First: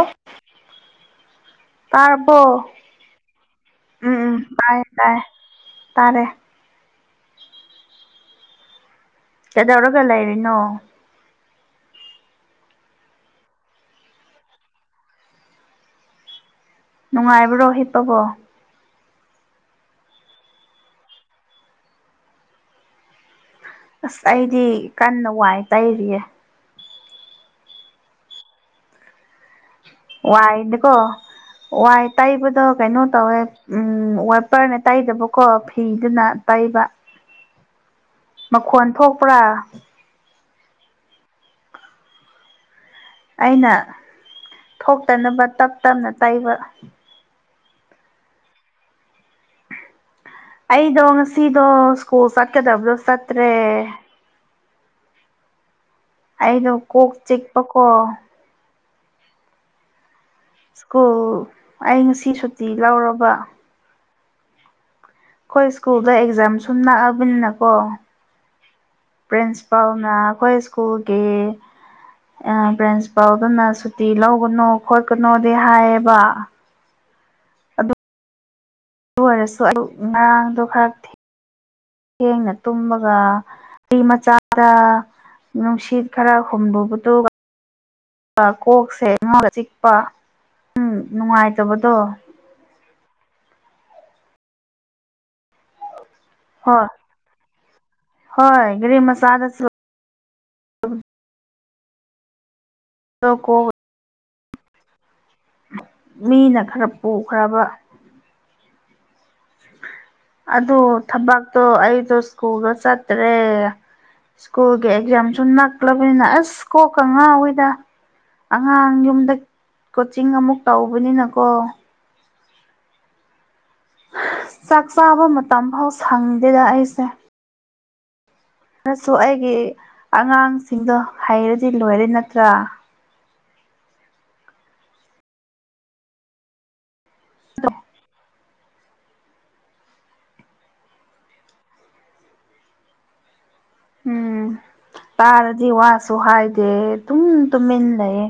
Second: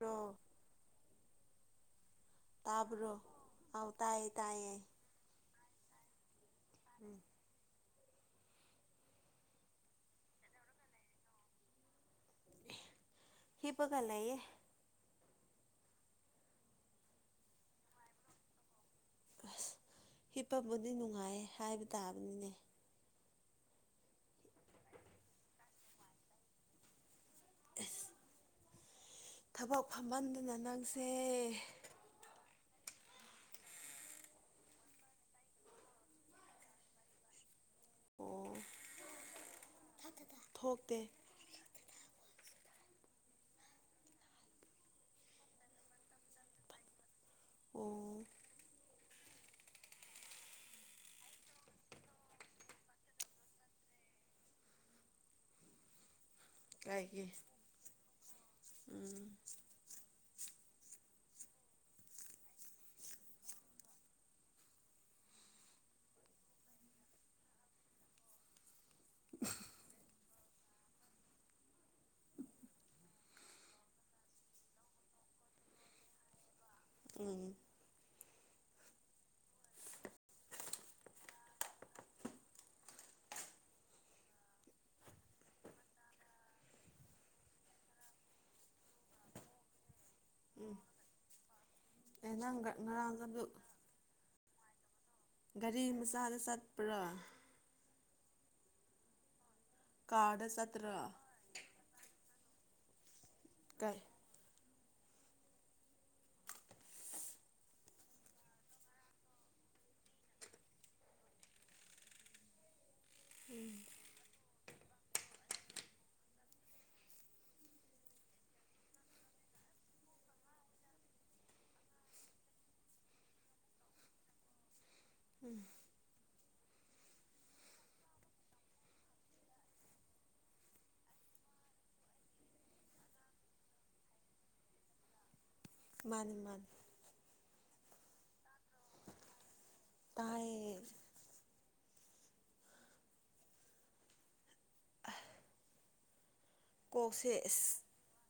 Bro ꯇꯥꯔꯕꯣ ꯇꯥꯕ꯭ꯔꯣ ꯑꯥꯎ ꯎꯝ ꯇꯥꯏꯌꯦ ꯎꯝ ꯇꯥꯏꯌꯦ ꯇꯥꯏ ꯇꯥꯏ ꯇꯥꯔꯦ ꯎꯝ ꯀꯩꯗꯧꯔꯒ ꯂꯩꯔꯤꯅꯣ [inaudible] ꯍꯤꯞꯄꯒ ꯂꯩꯌꯦ ꯅꯨꯡꯉꯥꯏꯕꯥꯔꯣ ꯍꯤꯞꯄꯕꯣ ꯑꯁ ꯍꯤꯞꯄꯕꯨꯗꯤ ꯅꯨꯡꯉꯥꯏꯌꯦ ꯍꯥꯏꯕ ꯇꯥꯕꯅꯤꯅꯦ ꯑꯁ ꯑꯩꯗꯤ ꯀꯟꯅ ꯋꯥꯏ ꯇꯩꯔꯤꯌꯦ ꯏꯁ ꯊꯕꯛ ꯐꯃꯟꯗꯅ ꯋꯥꯏꯗꯤꯀꯣ ꯅꯪꯁꯦ ꯋꯥꯏ ꯇꯩꯕꯗꯣ ꯀꯩꯅꯣ ꯇꯧꯋꯦ ꯎꯝ ꯋꯥꯏꯄꯔꯅ ꯇꯩꯗꯕꯀꯣ ꯐꯤꯗꯨꯅ ꯇꯩꯕ꯫ ꯃꯈꯣꯟ ꯊꯣꯛꯄ꯭ꯔꯥ? ꯊꯊꯊꯥ ꯊꯣꯛꯇꯦ ꯑꯩꯅ ꯊꯣꯛꯇꯅꯕ ꯇꯞ ꯇꯞꯅ ꯇꯩꯕ꯫ ꯑꯣ ꯑꯩꯗꯣ ꯉꯁꯤꯗꯣ ꯁ꯭ꯀꯨꯜ ꯆꯠꯀꯗꯕꯗꯣ ꯆꯠꯇ꯭ꯔꯦ꯫ ꯑꯩꯗꯣ ꯀꯣꯛ ꯀꯥꯏꯒꯤ ꯆꯤꯛꯄꯀꯣ ꯎꯝ ꯁ꯭ꯀꯨꯜ ꯑꯩ ꯉꯁꯤ ꯁꯨꯇꯤ ꯂꯧꯔꯕ꯫ ꯈꯣꯏ ꯁ꯭ꯀꯨꯜꯗ ꯑꯦꯛꯖꯥꯝ ꯁꯨꯝ ꯅꯛꯑꯕꯅꯤꯅꯀꯣ ꯄ꯭ꯔꯤꯟꯁꯤꯄꯥꯜꯅ ꯈꯣꯏ ꯁ꯭ꯀꯨꯜꯒꯤ ꯑ ꯄ꯭ꯔꯤꯟꯁꯄꯥꯜꯗꯨꯅ ꯁꯨꯇꯤ ꯂꯧꯒꯅꯣ ꯈꯣꯠꯀꯅꯣꯗꯤ ꯍꯥꯏꯌꯦꯕ ꯎꯝ ꯑꯗꯨ ꯗꯨ ꯑꯣꯏꯔꯁꯨ ꯑꯗꯨ ꯉꯔꯥꯡꯗꯣ ꯈꯔ ꯊꯦ ꯊꯦꯡꯅ ꯇꯨꯝꯃꯒ [unintelligible] ꯃꯆꯥꯗ ꯅꯨꯡꯁꯤꯠ ꯈꯔ ꯍꯨꯝꯕꯨꯕꯗꯨꯒ ꯀꯣꯛꯁꯦ ꯉꯥꯎ ꯆꯤꯛꯄ ꯎꯝ ꯅꯨꯡꯉꯥꯏꯇꯕꯗꯣ ꯅꯪꯒ ꯉꯔꯥꯡ ꯒꯗꯨ ꯒꯥꯔꯤ ꯃꯆꯥꯗ ꯍꯣꯏ ꯆꯠꯄ꯭ꯔꯥ ꯍꯣꯏ ꯒꯔꯤ ꯃꯁꯥꯗ ꯀꯥꯗ ꯆꯠꯇ꯭ꯔ [unintelligible] ꯀꯥꯏ ꯃꯤꯅ ꯈꯔ ꯄꯨꯈ꯭ꯔꯕ ꯑꯗꯣ ꯊꯕꯛꯇꯣ ꯑꯩꯗꯣ ꯁ꯭ꯀꯨꯜꯒ ꯆꯠꯇ꯭ꯔꯦ ꯁ꯭ꯀꯨꯜꯒꯤ ꯑꯦꯛꯖꯥꯝꯁꯨ ꯅꯛꯂꯕꯅꯤꯅ ꯑꯁ ꯀꯣꯛꯀ ꯉꯥꯎꯋꯦꯗ ꯑꯉꯥꯡ ꯌꯨꯝꯗ ꯀꯣꯆꯤꯡ ꯑꯃꯨꯛ ꯇꯧꯕꯅꯤꯅꯀꯣ ꯆꯥꯛ ꯆꯥꯕ ꯃꯇꯝꯐꯥꯎ ꯁꯪꯗꯦꯗ ꯑꯩꯁꯦ ꯑꯩꯒꯤ ꯑꯉꯥꯡꯁꯤꯡꯗꯣ ꯍꯩꯔꯗꯤ ꯂꯣꯏꯔꯦ ꯅꯠꯇ꯭ꯔꯥ ꯃꯥꯅꯤ ꯃꯥꯅꯤ [inaudible] ꯇꯥꯌꯦ ꯎꯝ ꯇꯥꯔꯗꯤ ꯋꯥꯁꯨ ꯍꯥꯏꯗꯦ ꯇꯨꯝ ꯀꯣꯛꯁꯦ ꯑꯁ ꯇꯨꯝꯃꯤꯟ ꯂꯩꯌꯦ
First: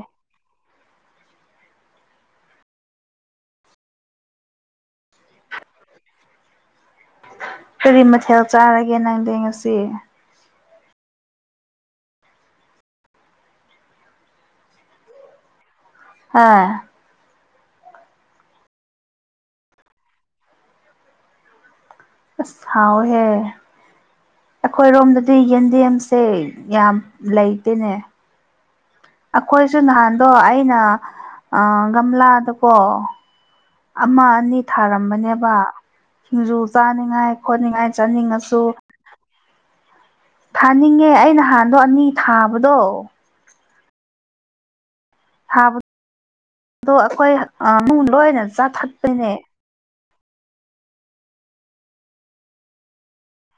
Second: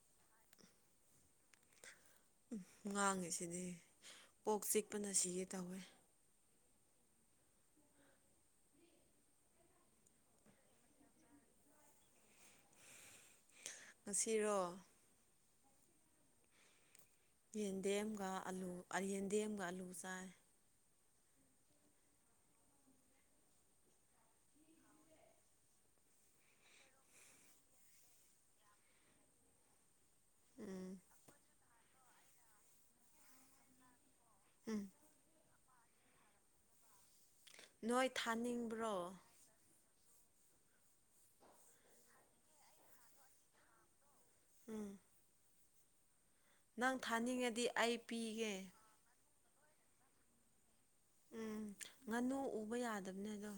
ꯎꯝ ꯉꯥꯡꯉꯤꯁꯤꯗꯤ ꯄꯣꯛ ꯆꯤꯛꯄꯅ ꯁꯤꯒꯦ ꯇꯧꯋꯦ ꯍꯔꯤ ꯃꯊꯦꯜ ꯆꯥꯔꯒꯦ ꯅꯪꯗꯤ ꯉꯁꯤ ꯉꯁꯤꯔꯣ ꯑ ꯌꯦꯟꯗꯦꯝꯒ ꯑꯂꯨ ꯑꯥ ꯌꯦꯟꯗꯦꯝꯒ ꯑꯂꯨ ꯆꯥꯏ ꯑꯁꯍꯥꯎꯋꯦꯍꯦ ꯑꯈꯣꯏꯔꯣꯝꯗꯗꯤ ꯌꯦꯟꯗꯦꯝꯁꯦ ꯌꯥꯝ ꯂꯩꯇꯦꯅꯦ ꯑꯈꯣꯏꯁꯨ ꯅꯍꯥꯟꯗꯣ ꯑꯩꯅ ꯎꯝ ꯑꯥ ꯒꯝꯂꯥꯗꯀꯣ ꯑꯃ ꯑꯅꯤ ꯎꯝ ꯊꯥꯔꯝꯕꯅꯦꯕ ꯁꯤꯡꯖꯨ ꯆꯥꯅꯤꯡꯉꯥꯏ ꯈꯣꯠꯅꯤꯡꯉꯥꯏ ꯅꯣꯏ ꯆꯥꯅꯤꯡꯉꯁꯨ [unintelligible] ꯊꯥꯅꯤꯡꯉꯦ ꯑꯩ ꯅꯍꯥꯟꯗꯣ ꯑꯅꯤ ꯊꯥꯕꯗꯣ ꯎꯝ ꯊꯥꯕꯗꯣ ꯅꯪ ꯑꯩꯈꯣꯏ ꯊꯥꯅꯤꯡꯉꯗꯤ ꯑꯥ ꯑꯩ [unintelligible] ꯂꯣꯏꯅ ꯄꯤꯒꯦ ꯆꯥꯊꯠꯄꯅꯤꯅꯦ ꯎꯝ ꯉꯥꯅꯨ ꯎꯕ ꯌꯥꯗꯕꯅꯦ ꯑꯗꯣ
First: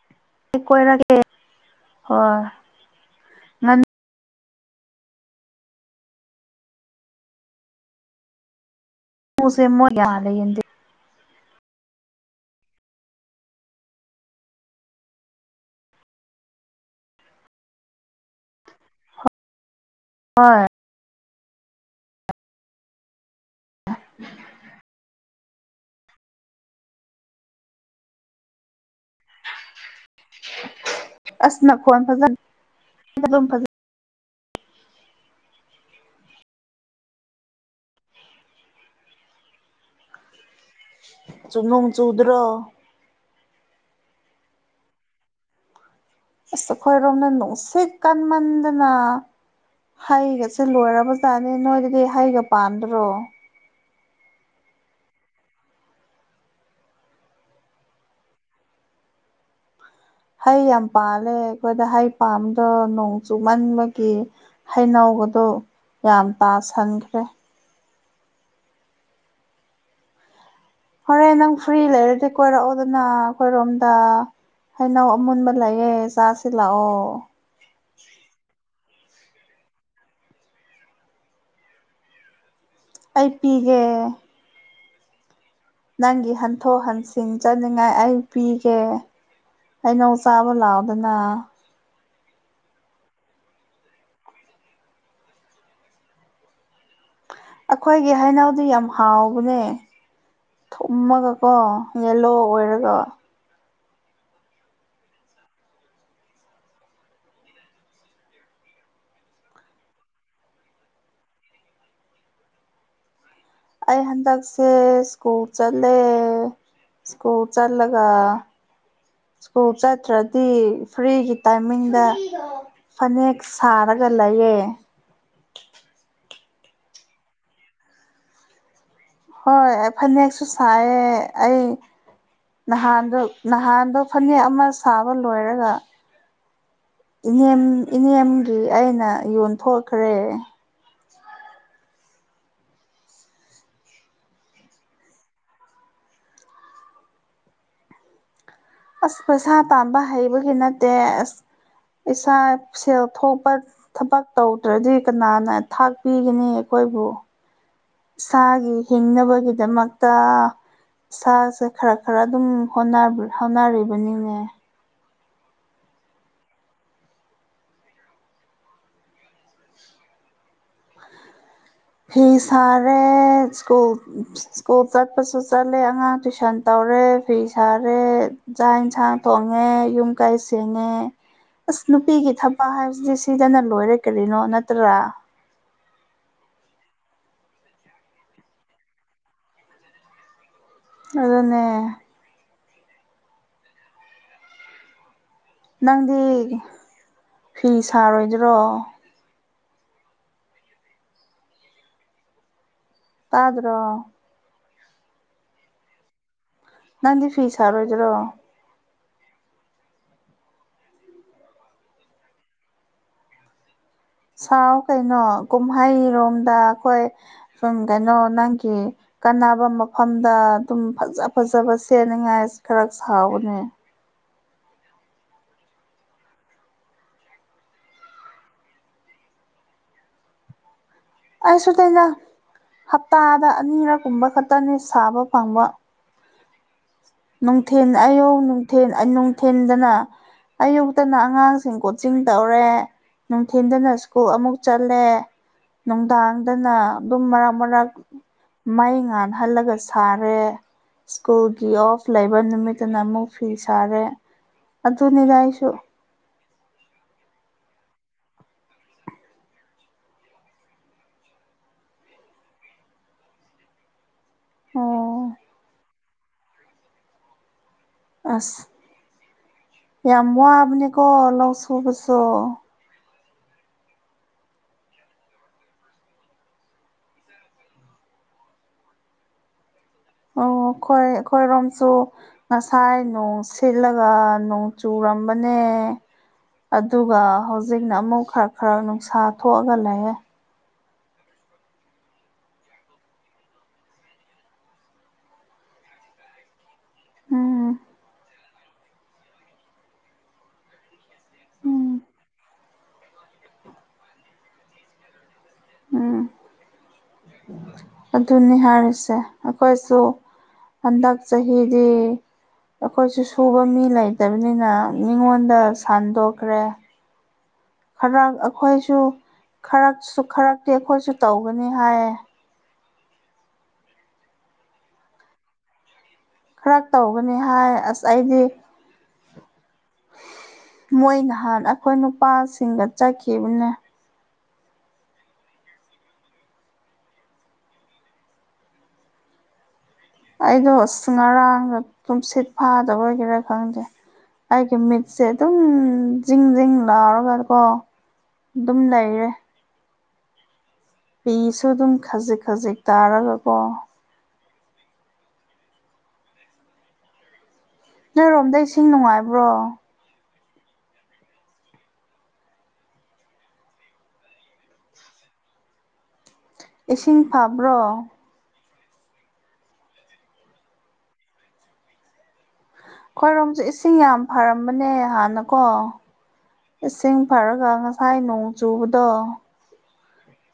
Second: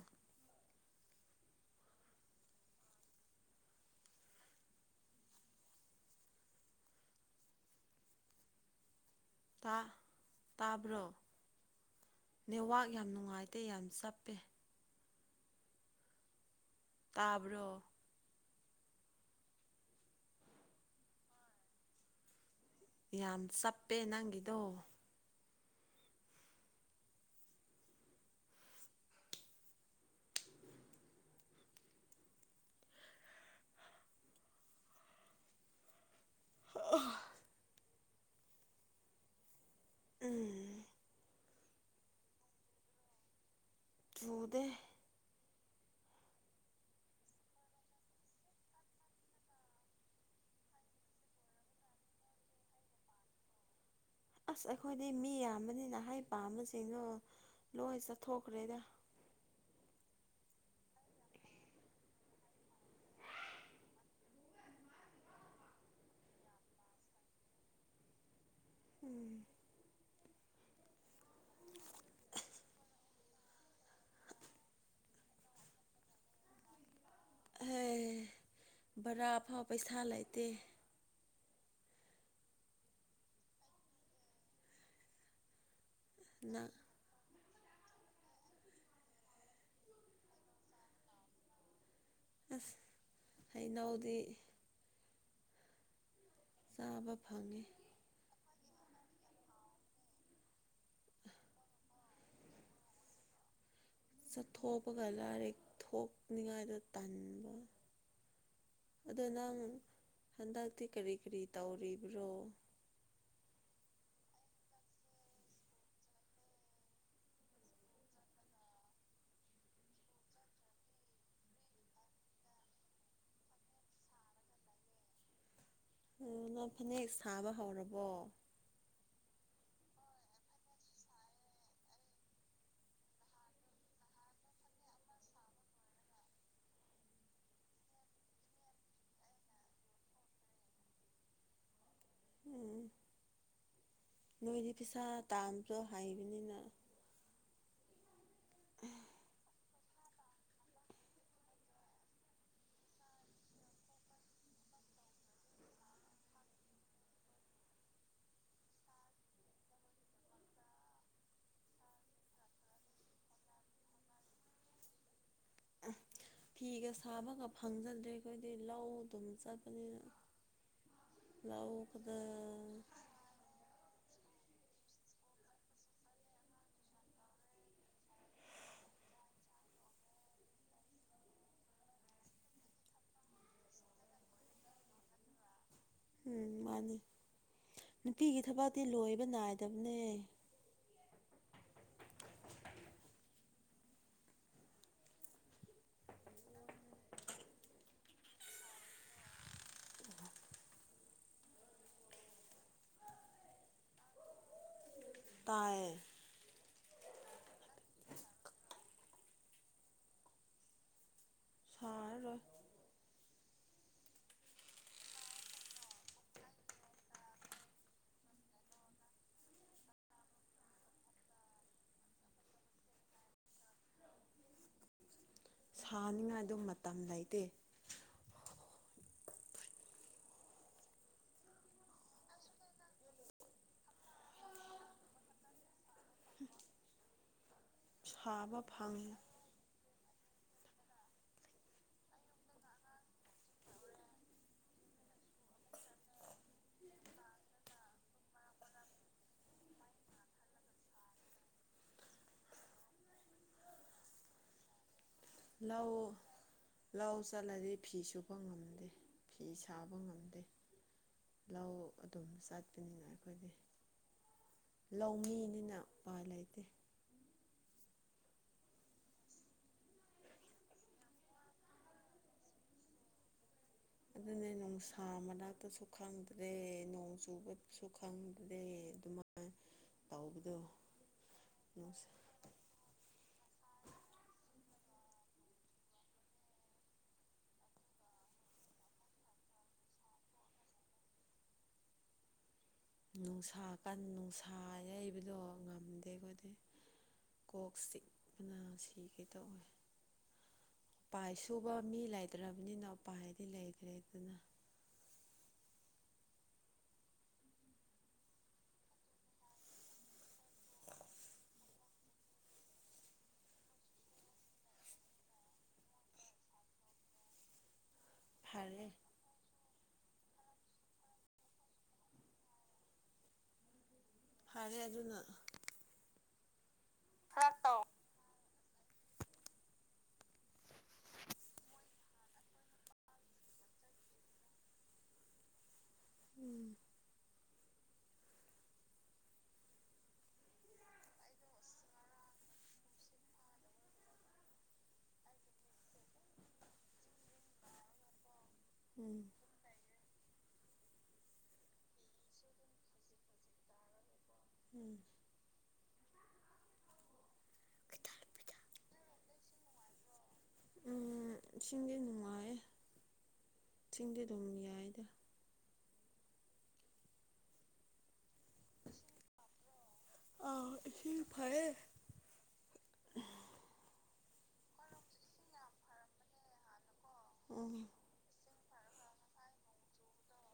ꯑꯩ ꯀꯣꯏꯔꯒꯦ ꯍꯣꯏ ꯉꯥꯅꯨꯁꯦ ꯇꯥ ꯃꯣꯏ ꯌꯥꯜꯂꯦ ꯌꯦꯟꯗꯦ ꯇꯥꯕ꯭ꯔꯣ ꯅꯦꯠꯋꯥꯛ ꯌꯥꯝ ꯅꯨꯡꯉꯥꯏꯇꯦ ꯌꯥꯝ ꯆꯞꯄꯦ ꯇꯥꯕ꯭ꯔꯣ ꯍꯣꯏ ꯌꯥꯝ ꯆꯞꯄꯦ ꯅꯪꯒꯤꯗꯣ ꯑꯁ ꯅꯈꯣꯟ ꯐꯖꯅ ꯑꯗꯨꯝ ꯐꯖ [unintelligible] ꯎꯝ ꯆꯨꯝ ꯅꯣꯡ ꯆꯨꯗ꯭ꯔꯣ ꯆꯨꯗꯦ ꯑꯁ ꯑꯩꯈꯣꯏꯔꯣꯝꯅ ꯅꯨꯡꯁꯤꯠ ꯀꯟꯃꯟꯗꯅ ꯍꯩꯒꯁꯦ ꯂꯣꯏꯔꯕꯖꯥꯠꯅꯤ ꯅꯣꯏꯗꯗꯤ ꯍꯩꯒ ꯄꯥꯟꯗ꯭ꯔꯣ ꯑꯁ ꯑꯩꯈꯣꯏꯗꯤ ꯃꯤ ꯌꯥꯝꯕꯅꯤꯅ ꯍꯩ ꯄꯥꯝꯕꯁꯤꯡꯗꯣ ꯂꯣꯏ ꯆꯠꯊꯣꯛꯈ꯭ꯔꯦꯗ ꯍꯩ ꯌꯥꯝ ꯄꯥꯜꯂꯦ ꯑꯩꯈꯣꯏꯗ ꯍꯩ ꯄꯥꯝꯕ꯭ꯔꯣ ꯅꯣꯡ ꯆꯨꯃꯟꯕꯒꯤ ꯍꯩꯅꯧꯒꯗꯣ ꯌꯥꯝ ꯇꯥꯁꯤꯟꯈ꯭ꯔꯦ ꯎꯝ ꯍꯣꯔꯦꯟ ꯅꯪ ꯐ꯭ꯔꯤ ꯂꯩꯔꯗꯤ ꯀꯣꯏꯔꯛꯑꯣꯗꯅ ꯑꯩꯈꯣꯏꯔꯣꯝꯗ ꯍꯩꯅꯧ ꯑꯃꯨꯟꯕ ꯂꯩꯌꯦ ꯆꯥꯁꯤ ꯂꯥꯛꯑꯣ ꯍꯩ ꯚꯥꯔꯥ ꯐꯥꯎ ꯄꯩꯁꯥ ꯂꯩꯇꯦ ꯑꯩ ꯄꯤꯒꯦ ꯅꯪꯒꯤ ꯅꯪ ꯍꯟꯊꯣꯛ ꯍꯟꯁ ꯆꯤꯡ ꯆꯠꯅꯤꯡꯉꯥꯏ ꯑꯩ ꯄꯤꯒꯦ ꯍꯩꯅꯧ ꯆꯥꯕ ꯂꯥꯎꯗꯅ ꯑꯁ ꯍꯩꯅꯧꯗꯤ ꯆꯥꯕ ꯐꯪꯉꯦ ꯑꯩꯈꯣꯏꯒꯤ ꯍꯩꯅꯧꯗꯤ ꯌꯥꯝ ꯍꯥꯎꯕꯅꯦ ꯊꯨꯝꯃꯒꯀꯣ ꯌꯦꯜꯂꯣ ꯑꯣꯏꯔꯒ ꯆꯠꯊꯣꯛꯄꯒ ꯂꯥꯏꯔꯤꯛ ꯊꯣꯛꯅꯤꯉꯥꯏꯗꯣ ꯇꯟꯕ ꯑꯗꯣ ꯅꯪ ꯍꯟꯗꯛꯇꯤ ꯀꯔꯤ ꯀꯔꯤ ꯇꯧꯔꯤꯕ꯭ꯔꯣ ꯑꯩ ꯍꯟꯗꯛꯁꯦ ꯁ꯭ꯀꯨꯜ ꯆꯠꯂꯦ ꯁ꯭ꯀꯨꯜ ꯆꯜꯂꯒ ꯁ꯭ꯀꯨꯜ ꯆꯠꯇ꯭ꯔꯗꯤ ꯐ꯭ꯔꯤꯒꯤ ꯇꯥꯏꯃꯤꯡꯗ ꯐꯅꯦꯛ ꯁꯥꯔꯒ ꯂꯩꯌꯦ ꯎꯝ ꯅꯪ ꯐꯅꯦꯛ ꯁꯥꯕ ꯍꯧꯔꯕꯣ ꯍꯣꯏ ꯑꯩ ꯐꯅꯦꯛꯁꯨ ꯁꯥꯏꯌꯦ ꯑꯩ ꯅꯍꯥꯟꯗꯣ ꯅꯍꯥꯟꯗꯣ ꯐꯅꯦꯛ ꯑꯃ ꯁꯥꯕ ꯂꯣꯏꯔꯒ ꯏꯅꯦꯝ ꯏꯅꯦꯝꯒꯤ ꯑꯩꯅ ꯌꯣꯟꯊꯣꯛꯈ꯭ꯔꯦ ꯎꯝ ꯅꯣꯏꯗꯤ ꯄꯩꯁꯥ ꯇꯥꯟꯕꯗꯣ ꯍꯩꯕꯅꯤꯅ ꯑꯁ ꯄꯩꯁꯥ ꯇꯥꯟꯕ ꯍꯩꯕꯒꯤ ꯅꯠꯇꯦ ꯑꯁ ꯏꯁꯥ ꯁꯦꯜ ꯊꯣꯛꯄ ꯊꯕꯛ ꯇꯧꯗ꯭ꯔꯗꯤ ꯀꯅꯥꯅ ꯊꯥꯛꯄꯤꯒꯅꯤ ꯑꯩꯈꯣꯏꯕꯨ ꯏꯁꯥꯒꯤ ꯍꯤꯡꯅꯕꯒꯤꯗꯃꯛꯇ ꯏꯁꯥꯁꯦ ꯈ꯭ꯔ ꯈ꯭ꯔ ꯑꯗꯨꯝ ꯍꯣꯠꯅꯕ ꯍꯣꯠꯅꯔꯤꯕꯅꯤꯅꯦ [unintelligible] ꯐꯤꯒ ꯁꯥꯕꯒ ꯐꯪꯖꯗ꯭ꯔꯦ ꯑꯈꯣꯏꯗꯤ ꯂꯧ ꯑꯗꯨꯝ ꯆꯠꯄꯅꯤꯅ ꯂꯧ ꯐꯤ ꯁꯔꯦ ꯁ꯭ꯀꯨꯜ ꯁ꯭ꯀꯨꯜ ꯆꯠꯄꯁꯨ ꯆꯠꯂꯦ ꯑꯉꯥꯡ ꯇꯨꯏꯁꯟ ꯇꯧꯔꯦ ꯐꯤ ꯁꯥꯔꯦ ꯆꯥꯛ ꯢꯟꯁꯥꯡ ꯊꯣꯡꯉꯦ ꯌꯨꯝ ꯀꯩ ꯁꯦꯡꯉꯦ ꯑꯁ ꯅꯨꯄꯤꯒꯤ ꯊꯕꯛ ꯍꯥꯏꯕꯁꯤꯗꯤ ꯁꯤꯗꯅ ꯂꯣꯏꯔꯦ ꯀꯔꯤꯅꯣ ꯅꯠꯇ꯭ꯔꯥ ꯎꯝ ꯃꯥꯅꯤ ꯅꯨꯄꯤꯒꯤ ꯊꯕꯛꯇꯤ ꯂꯣꯏꯕ ꯅꯥꯏꯗꯕꯅꯦ ꯑꯗꯨꯅꯦ ꯅꯪꯗꯤ ꯐꯤ ꯁꯥꯔꯣꯏꯗ꯭ꯔꯣ [unintelligible] ꯇꯥꯗ꯭ꯔꯣ ꯇꯥꯏꯌꯦ ꯅꯪꯗꯤ ꯐꯤ ꯁꯥꯔꯣꯏꯗꯔꯣ ꯁꯥꯔꯔꯣꯏ ꯁꯥꯥꯎ ꯀꯩꯅꯣ ꯀꯨꯝꯍꯩꯔꯣꯝꯗ ꯑꯈꯣꯏ ꯁꯨꯝ ꯀꯩꯅꯣ ꯅꯪꯒꯤ ꯀꯥꯟꯅꯕ ꯃꯐꯝꯗ ꯑꯗꯨꯝ ꯐꯖ ꯐꯖꯕ ꯁꯦꯠꯅꯤꯉꯥꯏ ꯈꯔ ꯁꯥꯎꯑꯣꯅꯦ ꯁꯥꯅꯤꯉꯥꯏꯗꯨ ꯃꯇꯝ ꯂꯩꯇꯦ ꯑꯩꯁꯨꯗꯩꯅ ꯍꯞꯇꯥꯗ ꯑꯅꯤꯔꯛ ꯀꯨꯝꯕ ꯈꯠꯇꯅꯤ ꯁꯥꯕ ꯐꯪꯕ ꯅꯨꯡꯊꯤꯟ ꯑꯌꯨꯛ ꯁꯥꯕ ꯅꯨꯡꯊꯤꯟ ꯐꯪꯉꯤ [unintelligible] ꯅꯨꯡꯊꯤꯟꯗꯅ ꯑꯌꯨꯛꯇꯅ ꯑꯉꯥꯡꯁꯤꯡ ꯀꯣꯆꯤꯡ ꯇꯧꯔꯦ ꯅꯨꯡꯊꯤꯟꯗꯅ ꯁ꯭ꯀꯨꯜ ꯑꯃꯨꯛ ꯆꯠꯂꯦ ꯅꯨꯡꯗꯥꯡꯗꯅ ꯑꯗꯨꯝ ꯃꯔꯛ ꯃꯔꯛ ꯃꯩ ꯉꯥꯜꯍꯜꯂꯒ ꯁꯥꯔꯦ ꯁ꯭ꯀꯨꯜꯒꯤ ꯑꯣꯐ ꯂꯩꯕ ꯅꯨꯃꯤꯠꯇꯨꯅ ꯑꯃꯨꯛ ꯐꯤ ꯁꯥꯔꯦ ꯑꯗꯨꯅꯤꯗ ꯑꯩ ꯂꯧ ꯂꯧ ꯆꯠꯂꯗꯤ ꯐꯤ ꯁꯨꯕ ꯉꯝꯗꯦ ꯐꯤ ꯁꯥꯕ ꯉꯝꯗꯦ ꯂꯧ ꯑꯗꯨꯝ ꯆꯠꯄꯅꯤꯅ ꯑꯈꯣꯏꯗꯤ ꯑꯣ ꯂꯧꯃꯤꯅꯤꯅ ꯎꯄꯥꯏ ꯂꯩꯇꯦ ꯑꯁ ꯌꯥꯝ ꯋꯥꯕꯅꯤꯀꯣ ꯂꯧ ꯁꯨꯕꯁꯨ ꯑꯗꯨꯅꯦ ꯅꯨꯡꯁꯥ ꯃꯔꯛꯇꯁꯨ ꯈꯪꯗ꯭ꯔꯦ ꯅꯣꯡ ꯆꯨꯕꯗꯁꯨ ꯈꯪꯗꯦ ꯗꯦ ꯑꯗꯨꯃꯥꯏ ꯑꯣ ꯈꯣꯏ ꯑꯈꯣꯏꯔꯣꯝꯁꯨ ꯉꯁꯥꯏ ꯅꯣꯡ ꯁꯤꯠꯂꯒ ꯅꯣꯡ ꯆꯨꯔꯝꯕꯅꯦ ꯑꯗꯨꯒ ꯍꯧꯖꯤꯛꯅ ꯑꯃꯨꯛ ꯈ꯭ꯔ ꯈ꯭ꯔ ꯅꯨꯡꯁꯥ ꯊꯣꯛꯑꯒ ꯂꯩꯌꯦ ꯅꯨꯡꯁꯥ ꯀꯟ ꯅꯨꯡꯁꯥ ꯌꯩꯕꯗꯣ ꯉꯝꯗꯦ ꯑꯈꯣꯢꯗꯤ ꯎꯝ ꯀꯣꯛ ꯆꯤꯛꯛꯄꯅ ꯁꯤꯒ‌ꯦ ꯇꯧꯋꯦ ꯄꯥꯏ ꯁꯨꯕ ꯎꯝ ꯃꯤ ꯂꯩꯇ꯭ꯔꯕꯅꯤꯅ ꯎꯄꯥꯏꯗꯤ ꯂꯩꯇꯔꯦ ꯗꯅ ꯎꯝ ꯑꯗꯨꯅꯤ ꯍꯥꯏꯔꯤꯁꯦ ꯑꯈꯣꯏꯁꯨ ꯍꯟꯗꯛ ꯆꯍꯤꯗꯤ ꯑꯈꯣꯏꯁꯨ ꯁꯨꯕ ꯃꯤ ꯂꯩꯇꯕꯅꯤꯅ ꯃꯤꯉꯣꯟꯗ ꯁꯥꯟꯗꯣꯛꯈ꯭ꯔꯦ ꯈꯔ ꯐꯔꯦ ꯑꯈꯣꯏꯁꯨ ꯈꯔ ꯈꯔꯛꯇꯤ ꯑꯩꯈꯣꯏꯁꯨ ꯇꯧꯒꯅꯤ ꯍꯥꯏꯌꯦ ꯐꯔꯦ ꯑꯗꯨꯅ ꯈꯔ ꯇꯧꯒꯅꯤ ꯍꯥꯏ ꯑꯁ ꯑꯩꯗꯤ ꯃꯣꯏ ꯅꯍꯥꯟ ꯑꯈꯣꯏ ꯅꯨꯄꯥꯁꯤꯡꯒ ꯆꯠꯈꯤꯕꯅꯦ ꯎꯝ ꯑꯩꯗꯣ ꯉꯔꯥꯡꯒ ꯇꯨꯝꯁꯤꯠ ꯐꯥꯗꯕꯒꯤꯔꯥ ꯈꯪꯗꯦ ꯑꯩꯒꯤ ꯃꯤꯠꯁꯦ ꯑꯗꯨꯝ ꯖꯤꯡ ꯖꯤꯡ ꯂꯥꯎꯔꯒꯀꯣ ꯑꯗꯨꯝ ꯎꯝ ꯂꯩꯔꯦ ꯄꯤꯁꯨ ꯑꯗꯨꯝ ꯈꯖꯤꯛ ꯈꯖꯤꯛ ꯇꯥꯔꯒꯀꯣ ꯎꯝ ꯅꯣꯏꯔꯣꯝꯗ ꯏꯁꯤꯡ ꯅꯨꯡꯉꯥꯏꯕ꯭ꯔꯣ ꯎꯝ ꯏꯁꯤꯡꯗꯤ ꯅꯨꯡꯉꯥꯏ ꯏꯁꯤꯡꯗꯤ ꯑꯗꯨꯝ ꯌꯥꯏꯗꯥ ꯏꯁꯤꯡ ꯐꯕ꯭ꯔꯣ ꯑꯧ ꯏꯁꯤꯡ ꯐꯩꯌ‌ꯦ ꯈꯣꯏꯔꯣꯝꯖꯨ ꯏꯁꯤꯡ ꯌꯥꯝ ꯐꯔꯝꯕꯅꯦ ꯍꯥꯟꯅꯀꯣ ꯏꯁꯤꯡ ꯐꯔꯒ ꯎꯝ ꯉꯁꯥꯏ ꯅꯣꯡ ꯆꯨꯕꯗꯣ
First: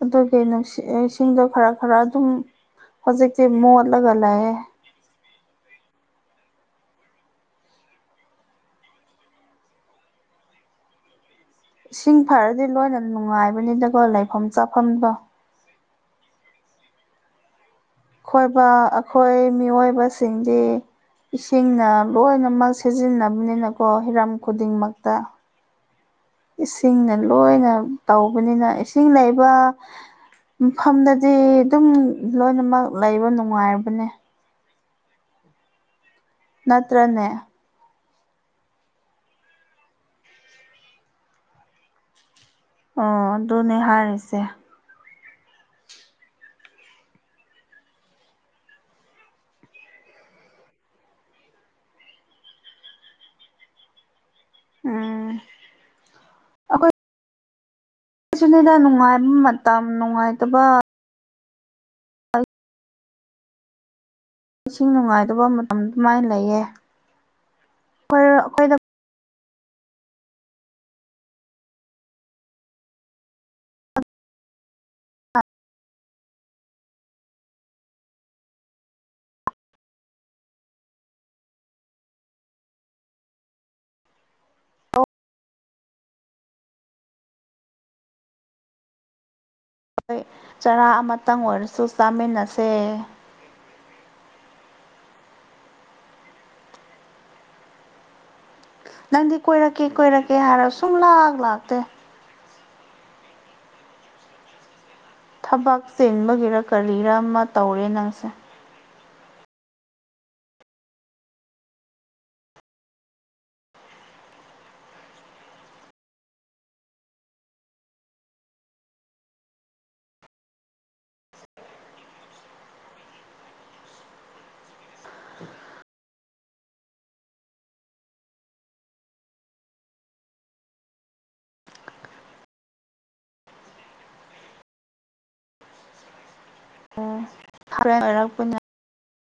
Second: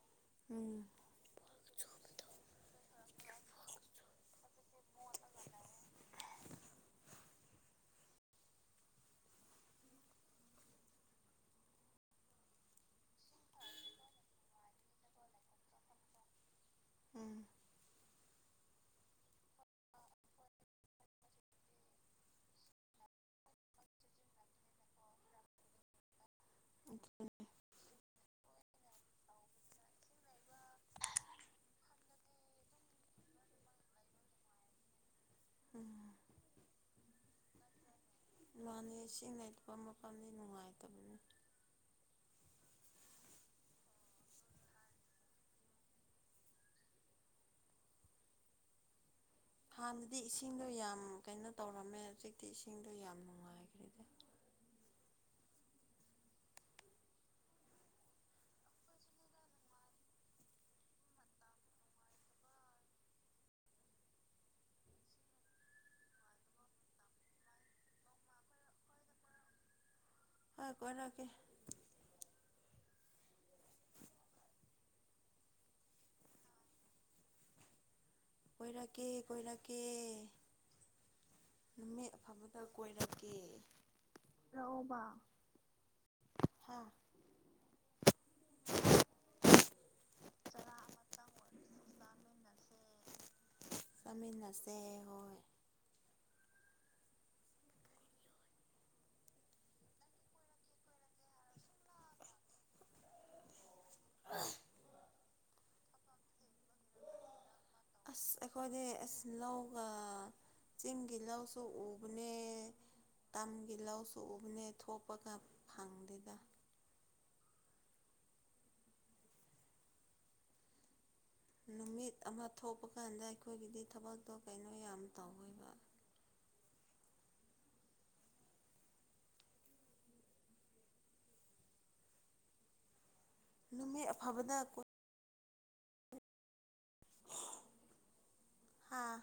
ꯑꯗꯨꯒꯤ ꯎꯝ ꯅꯨꯡꯁꯤꯠ ꯏꯁꯤꯡꯗꯣ ꯈꯔ ꯈꯔ ꯑꯗꯨꯝ ꯍꯧꯖꯤꯛꯇꯤ ꯃ‌ꯣꯠꯂꯒ ꯂꯩꯌ‌ꯦ ꯏꯁꯤꯡ ꯐꯔꯗꯤ ꯅꫭꯏꯅ ꯅꯨꯡꯉꯥꯏꯕꯅꯤꯗꯀꯣ ꯂꯩꯐꯝ ꯆꯥꯐꯝꯗꯣ ꯎꯝ ꯈꯣꯏꯕ ꯑꯩꯈꯣꯏ ꯃꯤꯑꯣꯏꯕꯁꯤꯡꯗꯤ ꯏꯁꯤꯡꯅ ꯂꯣꯏꯅꯃꯛ ꯁꯤꯖꯤꯟꯅꯕꯅꯤꯅꯀꯣ ꯍꯤꯔꯝ ꯈꯨꯗꯤꯡꯃꯛꯇ ꯏꯁꯤꯡꯅ ꯂꯣꯏꯅ ꯇꯧꯕꯅꯤꯅ ꯏꯁꯤꯡ ꯂꯩꯕ ꯃꯐꯝꯗꯗꯤ ꯑꯗꯨꯝ ꯂꯣꯏꯅꯃꯛ ꯂꯩꯕ ꯅꯨꯡꯉꯥꯏꯔꯕꯅꯦ ꯎꯝ ꯅꯠꯇ꯭ꯔꯅꯦ ꯃꯥꯟꯅꯤ ꯁꯤꯅ° ꯃꯐꯝ ꯃꯐꯝꯒꯤ ꯅꯨꯡꯉꯥꯏꯕꯥ ꯑꯣ ꯑꯗꯨꯅꯦ ꯍꯥꯏꯔꯤꯁꯦ ꯍꯥꯟꯅꯗꯤ ꯏꯁꯤꯡꯗꯣ ꯌꯥꯝ ꯀꯩꯅꯣ ꯇꯧꯔꯝꯃꯦ ꯍꯧꯖꯤꯛꯇꯤ ꯏꯁꯤꯡꯗꯣ ꯌꯥꯝ ꯅꯨꯡꯉꯥꯏꯈ꯭ꯔꯦꯗ ꯎꯝ ꯑꯥꯁꯤꯅꯗꯥ ꯅꯨꯡꯉꯥꯏꯕ ꯃꯇꯝ ꯅꯨꯡꯉꯥꯏꯇꯕ ꯏꯁꯤꯡ ꯅꯨꯡꯉꯥꯏꯇꯕ ꯃꯇꯝ ꯁꯨꯃꯥꯏꯅ ꯂꯩꯌꯦ ꯀ‌ꯣꯏꯔ‌ꯣ ꯑꯩꯈꯣꯏꯗ ꯍꯣꯏ ꯀꯣꯏꯔꯛꯀ‌ꯦ ꯀꯣꯏꯔꯛꯀꯦ ꯀꯣꯏꯔꯛꯀꯦ ꯅꯨꯃꯤꯠ ꯑꯐꯕꯗ ꯀꯣꯏꯔꯛꯀꯦ ꯂꯥꯛꯑꯣꯕ [inaudible] [unintelligible] ꯑꯩꯈꯣꯏ ꯆꯔꯥ ꯑꯃꯇꯪ ꯑꯣꯏꯔꯁꯨ ꯆꯥꯃꯤꯟꯅꯁꯦ ꯆꯠꯃꯤꯟꯅꯁꯦ ꯍꯣꯏ ꯅꯪꯗꯤ ꯀꯣꯏꯔꯛꯀꯦ ꯀꯣꯏꯔꯛꯀꯦ ꯍꯥꯏꯔꯒ ꯁꯨꯡ ꯂꯥꯛ ꯂꯥꯛꯇꯦ [inaudible] [inaudible] ꯊꯕꯛ ꯆꯦꯟꯕꯒꯤꯔ ꯀꯔꯤꯔꯥ ꯑꯃ ꯇꯧꯔꯦ ꯅꯪꯁꯦ ꯑꯁ ꯑꯈꯣꯏꯗꯤ ꯑꯁ ꯂꯧꯒ ꯆꯤꯡꯒꯤ ꯂꯧꯁꯨ ꯎꯕꯅꯦ ꯇꯝꯒꯤ ꯂꯧꯁꯨ ꯎꯕꯅꯦ ꯊꯣꯛꯄꯒ ꯐꯪꯗꯦꯗꯥ ꯅꯨꯃꯤꯠ ꯑꯃ ꯊꯣꯛꯄ ꯀꯥꯟꯗ ꯑꯩꯈꯣꯏꯒꯤꯗꯤ ꯊꯕꯛꯇꯣ ꯀꯩꯅꯣ ꯌꯥꯝ ꯇꯧꯑꯦꯕ ꯅꯨꯃꯤꯠ ꯑꯐꯕꯗ [inaudible] ꯍꯔꯦꯟ ꯑꯣꯏꯔꯛꯄꯅꯦ ꯍꯥꯥ